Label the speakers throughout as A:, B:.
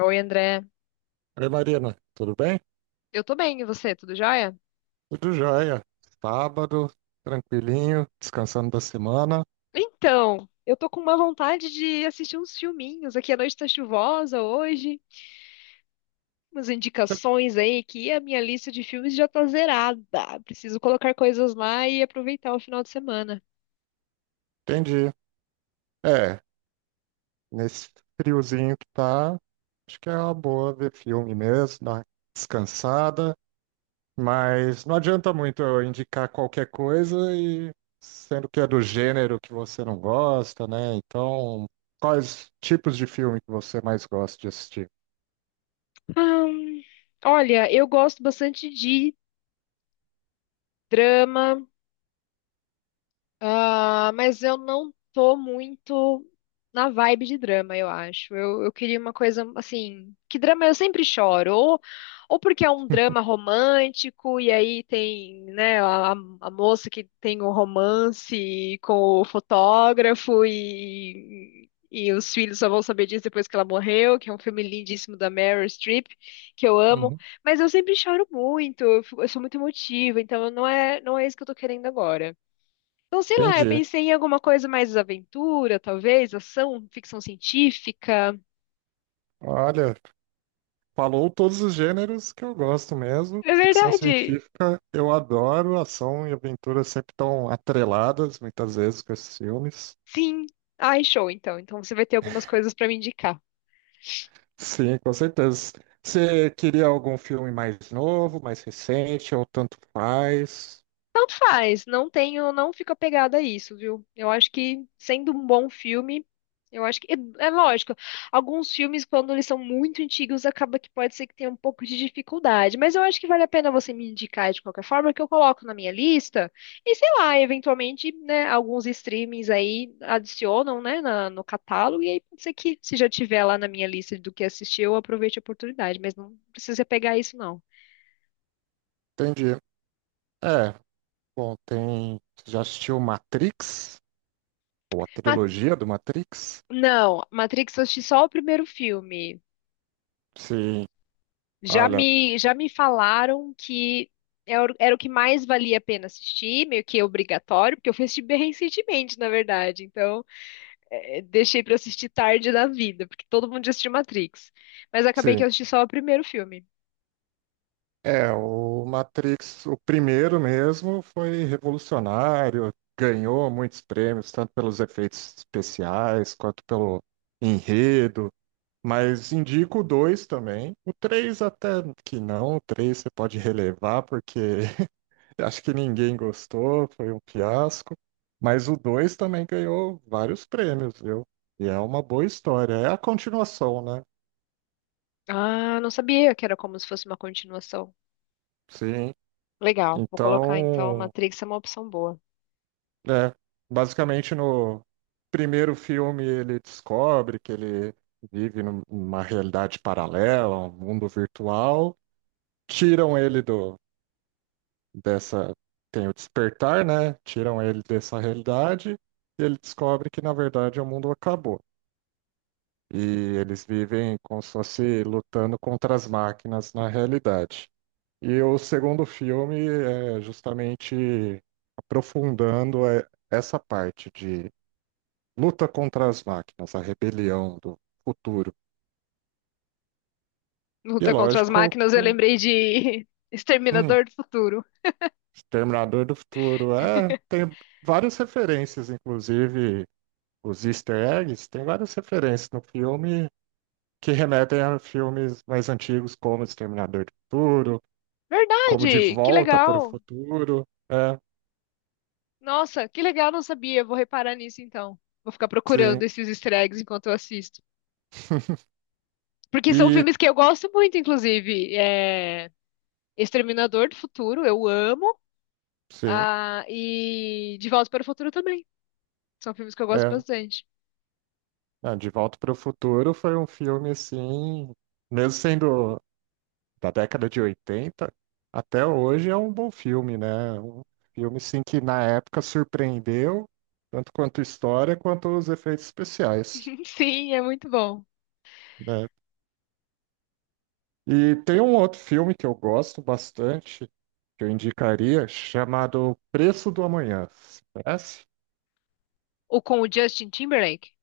A: Oi, André.
B: Oi, Marina, tudo bem?
A: Eu tô bem, e você? Tudo jóia?
B: Tudo jóia. Sábado, tranquilinho, descansando da semana.
A: Então, eu tô com uma vontade de assistir uns filminhos. Aqui a noite tá chuvosa hoje. Umas indicações aí que a minha lista de filmes já tá zerada. Preciso colocar coisas lá e aproveitar o final de semana.
B: Entendi. É, Nesse friozinho que tá, acho que é uma boa ver filme mesmo, dar uma descansada, mas não adianta muito eu indicar qualquer coisa e sendo que é do gênero que você não gosta, né? Então, quais tipos de filme que você mais gosta de assistir?
A: Ahn, Olha, eu gosto bastante de drama. Ah, mas eu não tô muito na vibe de drama, eu acho. Eu queria uma coisa assim, que drama eu sempre choro, ou porque é um drama romântico, e aí tem, né, a moça que tem um romance com o fotógrafo e os filhos só vão saber disso depois que ela morreu, que é um filme lindíssimo da Meryl Streep, que eu amo,
B: Uhum.
A: mas eu sempre choro muito, eu, eu sou muito emotiva, então não é isso que eu tô querendo agora. Então, sei lá, eu
B: Entendi.
A: pensei em alguma coisa mais aventura, talvez, ação, ficção científica.
B: Olha. Falou todos os gêneros que eu gosto mesmo.
A: É
B: Ficção
A: verdade.
B: científica, eu adoro. Ação e aventura sempre estão atreladas, muitas vezes, com esses filmes.
A: Sim. Ai, show, então. Então você vai ter algumas coisas pra me indicar.
B: Sim, com certeza. Você queria algum filme mais novo, mais recente, ou tanto faz?
A: Tanto faz, não fico apegada a isso, viu? Eu acho que sendo um bom filme, eu acho é lógico. Alguns filmes, quando eles são muito antigos, acaba que pode ser que tenha um pouco de dificuldade, mas eu acho que vale a pena você me indicar de qualquer forma, que eu coloco na minha lista e sei lá, eventualmente, né, alguns streamings aí adicionam, né, no catálogo e aí pode ser que se já tiver lá na minha lista do que assistir, eu aproveite a oportunidade, mas não precisa pegar isso não.
B: Entendi. É, Bom, tem. Você já assistiu Matrix? Ou a
A: Mas
B: trilogia do Matrix?
A: não, Matrix eu assisti só o primeiro filme.
B: Sim,
A: Já
B: olha,
A: me, já me falaram que era o que mais valia a pena assistir, meio que obrigatório, porque eu fui assistir bem recentemente, na verdade. Então, deixei pra assistir tarde da vida, porque todo mundo já assistiu Matrix. Mas acabei que
B: sim.
A: eu assisti só o primeiro filme.
B: É, o Matrix, o primeiro mesmo, foi revolucionário, ganhou muitos prêmios, tanto pelos efeitos especiais quanto pelo enredo. Mas indico o 2 também. O 3 até que não, o 3 você pode relevar, porque acho que ninguém gostou, foi um fiasco. Mas o 2 também ganhou vários prêmios, viu? E é uma boa história. É a continuação, né?
A: Ah, não sabia que era como se fosse uma continuação.
B: Sim.
A: Legal, vou colocar então.
B: Então,
A: Matrix é uma opção boa.
B: É, Basicamente no primeiro filme ele descobre que ele vive numa realidade paralela, um mundo virtual. Tiram ele do dessa Tem o despertar, né? Tiram ele dessa realidade e ele descobre que na verdade o mundo acabou. E eles vivem como se fosse lutando contra as máquinas na realidade. E o segundo filme é justamente aprofundando essa parte de luta contra as máquinas, a rebelião do futuro. E é
A: Luta contra as
B: lógico,
A: máquinas, eu
B: com
A: lembrei de
B: hum,
A: Exterminador do Futuro.
B: Exterminador do Futuro. É, tem várias referências, inclusive os Easter eggs, tem várias referências no filme que remetem a filmes mais antigos, como Exterminador do Futuro, como De
A: Verdade, que
B: Volta para o
A: legal.
B: Futuro.
A: Nossa, que legal, não sabia. Vou reparar nisso então. Vou ficar procurando
B: Sim.
A: esses easter eggs enquanto eu assisto. Porque são
B: E
A: filmes que eu gosto muito, inclusive. É... Exterminador do Futuro, eu amo.
B: sim,
A: Ah, e De Volta para o Futuro também. São filmes que eu gosto
B: é,
A: bastante.
B: De Volta para o Futuro foi um filme assim, mesmo sendo da década de 80 até hoje é um bom filme, né? Um filme sim que na época surpreendeu, tanto quanto história quanto os efeitos especiais,
A: Sim, é muito bom.
B: né? E tem um outro filme que eu gosto bastante, que eu indicaria, chamado Preço do Amanhã. Você conhece?
A: O com o Justin Timberlake?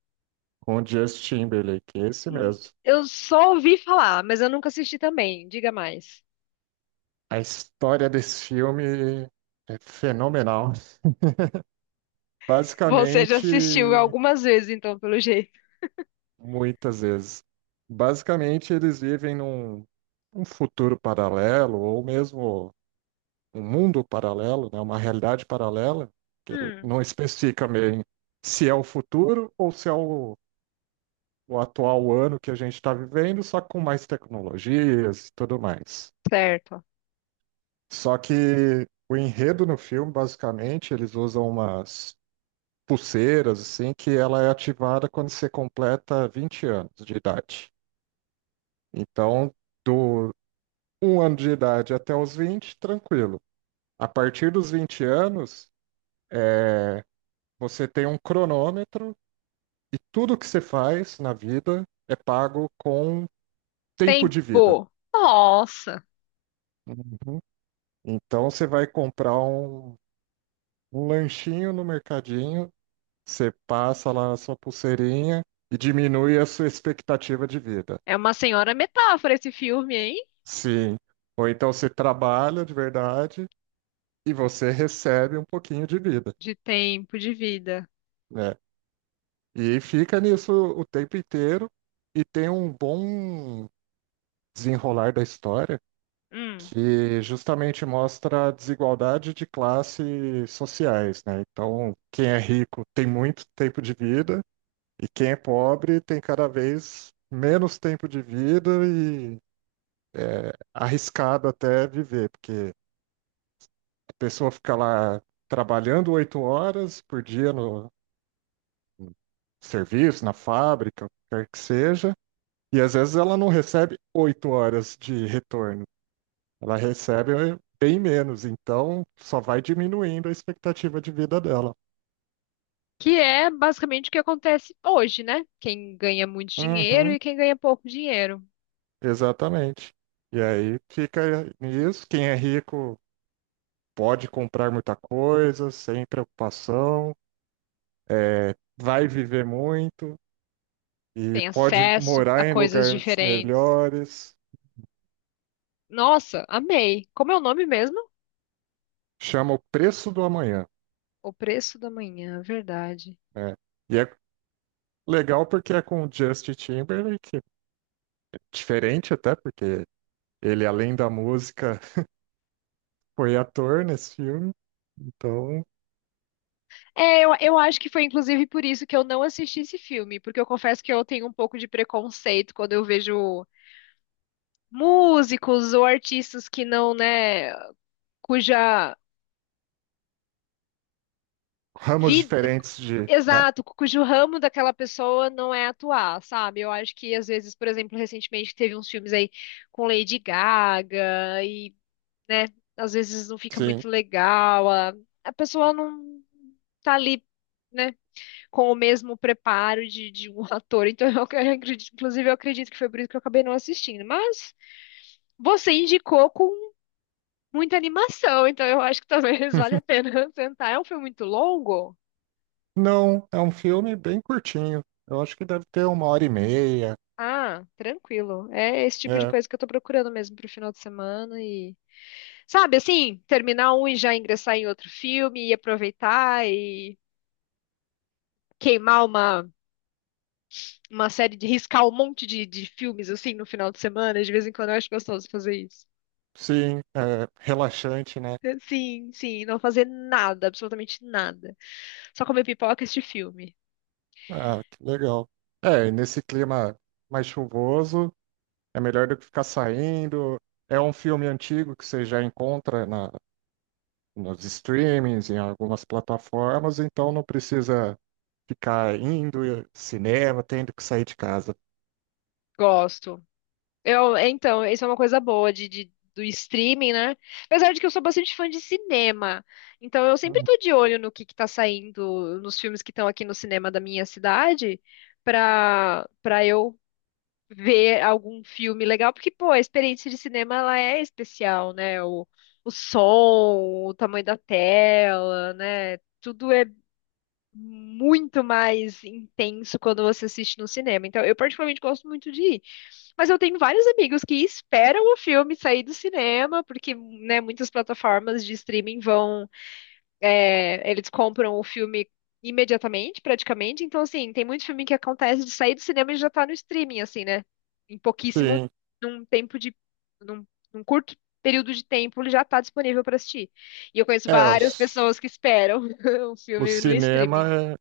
B: Com o Justin Timberlake, esse
A: Hum,
B: mesmo.
A: Eu só ouvi falar, mas eu nunca assisti também. Diga mais.
B: A história desse filme é fenomenal.
A: Você já assistiu
B: Basicamente,
A: algumas vezes, então, pelo jeito.
B: muitas vezes. Basicamente, eles vivem num, um futuro paralelo, ou mesmo um mundo paralelo, né? Uma realidade paralela, que
A: Hum,
B: não especifica bem se é o futuro ou se é o atual ano que a gente está vivendo, só com mais tecnologias e tudo mais.
A: certo.
B: Só que o enredo no filme, basicamente, eles usam umas pulseiras, assim, que ela é ativada quando você completa 20 anos de idade. Então, do 1 ano de idade até os 20 tranquilo. A partir dos 20 anos, é, você tem um cronômetro e tudo que você faz na vida é pago com tempo de vida.
A: Tempo. Nossa.
B: Uhum. Então você vai comprar um lanchinho no mercadinho, você passa lá a sua pulseirinha e diminui a sua expectativa de vida.
A: É uma senhora metáfora esse filme, hein?
B: Sim. Ou então você trabalha de verdade e você recebe um pouquinho de vida,
A: De tempo, de vida.
B: né? E fica nisso o tempo inteiro e tem um bom desenrolar da história
A: Hum.
B: que justamente mostra a desigualdade de classes sociais, né? Então, quem é rico tem muito tempo de vida e quem é pobre tem cada vez menos tempo de vida e arriscado até viver, porque a pessoa fica lá trabalhando 8 horas por dia no serviço, na fábrica, o que quer que seja. E às vezes ela não recebe 8 horas de retorno, ela recebe bem menos, então só vai diminuindo a expectativa de vida dela.
A: Que é basicamente o que acontece hoje, né? Quem ganha muito dinheiro
B: Uhum,
A: e quem ganha pouco dinheiro.
B: exatamente. E aí fica nisso, quem é rico pode comprar muita coisa, sem preocupação, vai viver muito e
A: Tem
B: pode
A: acesso
B: morar
A: a
B: em
A: coisas
B: lugares
A: diferentes.
B: melhores,
A: Nossa, amei. Como é o nome mesmo?
B: chama o Preço do Amanhã,
A: O Preço da Manhã, verdade.
B: né? E é legal porque é com o Justin Timberlake, diferente até porque ele, além da música, foi ator nesse filme, então
A: Eu acho que foi inclusive por isso que eu não assisti esse filme, porque eu confesso que eu tenho um pouco de preconceito quando eu vejo músicos ou artistas que não, né, cuja
B: ramos
A: vi-
B: diferentes de, né?
A: Exato, cujo ramo daquela pessoa não é atuar, sabe? Eu acho que às vezes, por exemplo, recentemente teve uns filmes aí com Lady né, às vezes não fica
B: Sim.
A: muito legal, a pessoa não tá ali, né, com o mesmo preparo de um ator. Então, acredito, inclusive, eu acredito que foi por isso que eu acabei não assistindo. Mas você indicou com muita animação, então eu acho que talvez valha a pena tentar. É um filme muito longo?
B: Não, é um filme bem curtinho. Eu acho que deve ter 1h30,
A: Ah, tranquilo. É esse tipo de
B: né?
A: coisa que eu tô procurando mesmo pro final de semana sabe, assim, terminar um e já ingressar em outro filme e aproveitar e queimar uma série de riscar um monte de filmes assim no final de semana. De vez em quando eu acho gostoso fazer isso.
B: Sim, é relaxante, né?
A: Sim, sim, não fazer nada, absolutamente nada. Só comer pipoca e assistir filme.
B: Ah, que legal. É, e nesse clima mais chuvoso, é melhor do que ficar saindo. É um filme antigo que você já encontra nos streamings, em algumas plataformas, então não precisa ficar indo ao cinema, tendo que sair de casa.
A: Gosto. Eu, então, isso é uma coisa boa do streaming, né? Apesar de que eu sou bastante fã de cinema, então eu sempre tô de olho no que tá saindo, nos filmes que estão aqui no cinema da minha cidade, pra eu ver algum filme legal, porque, pô, a experiência de cinema, ela é especial, né? O som, o tamanho da tela, né? Tudo é muito mais intenso quando você assiste no cinema. Então, eu particularmente gosto muito de ir. Mas eu tenho vários amigos que esperam o filme sair do cinema, porque, né, muitas plataformas de streaming eles compram o filme imediatamente, praticamente. Então, assim, tem muito filme que acontece de sair do cinema e já tá no streaming, assim, né? Em pouquíssimo,
B: Sim,
A: num tempo de, num, num curto período de tempo, ele já tá disponível para assistir. E eu conheço
B: é, o,
A: várias
B: c-
A: pessoas que esperam o
B: o
A: filme no
B: cinema,
A: streaming.
B: é-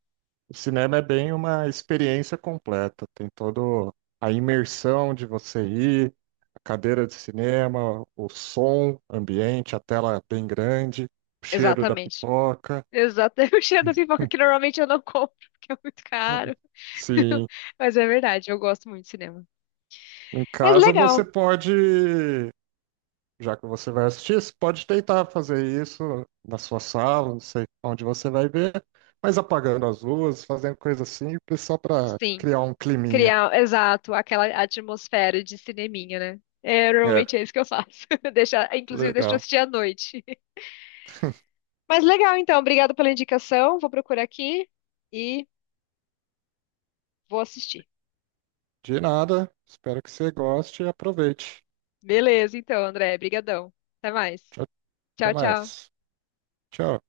B: o cinema é bem uma experiência completa, tem todo a imersão de você ir, a cadeira de cinema, o som, ambiente, a tela bem grande, o cheiro da
A: Exatamente.
B: pipoca.
A: Exato. Eu cheiro da pipoca que normalmente eu não compro, porque é muito
B: Hum,
A: caro.
B: Sim,
A: Mas é verdade, eu gosto muito de cinema.
B: em
A: Mas
B: casa você
A: legal,
B: pode Já que você vai assistir, você pode tentar fazer isso na sua sala, não sei onde você vai ver, mas apagando as luzes, fazendo coisa simples só para
A: sim.
B: criar um climinha.
A: Criar, exato, aquela atmosfera de cineminha, né? É, normalmente
B: É,
A: é isso que eu faço. Deixa, inclusive, deixa eu
B: legal.
A: assistir à noite. Mas legal, então. Obrigada pela indicação. Vou procurar aqui e vou assistir.
B: De nada, espero que você goste e aproveite.
A: Beleza, então, André. Brigadão. Até mais.
B: Tchau, até
A: Tchau, tchau.
B: mais. Tchau.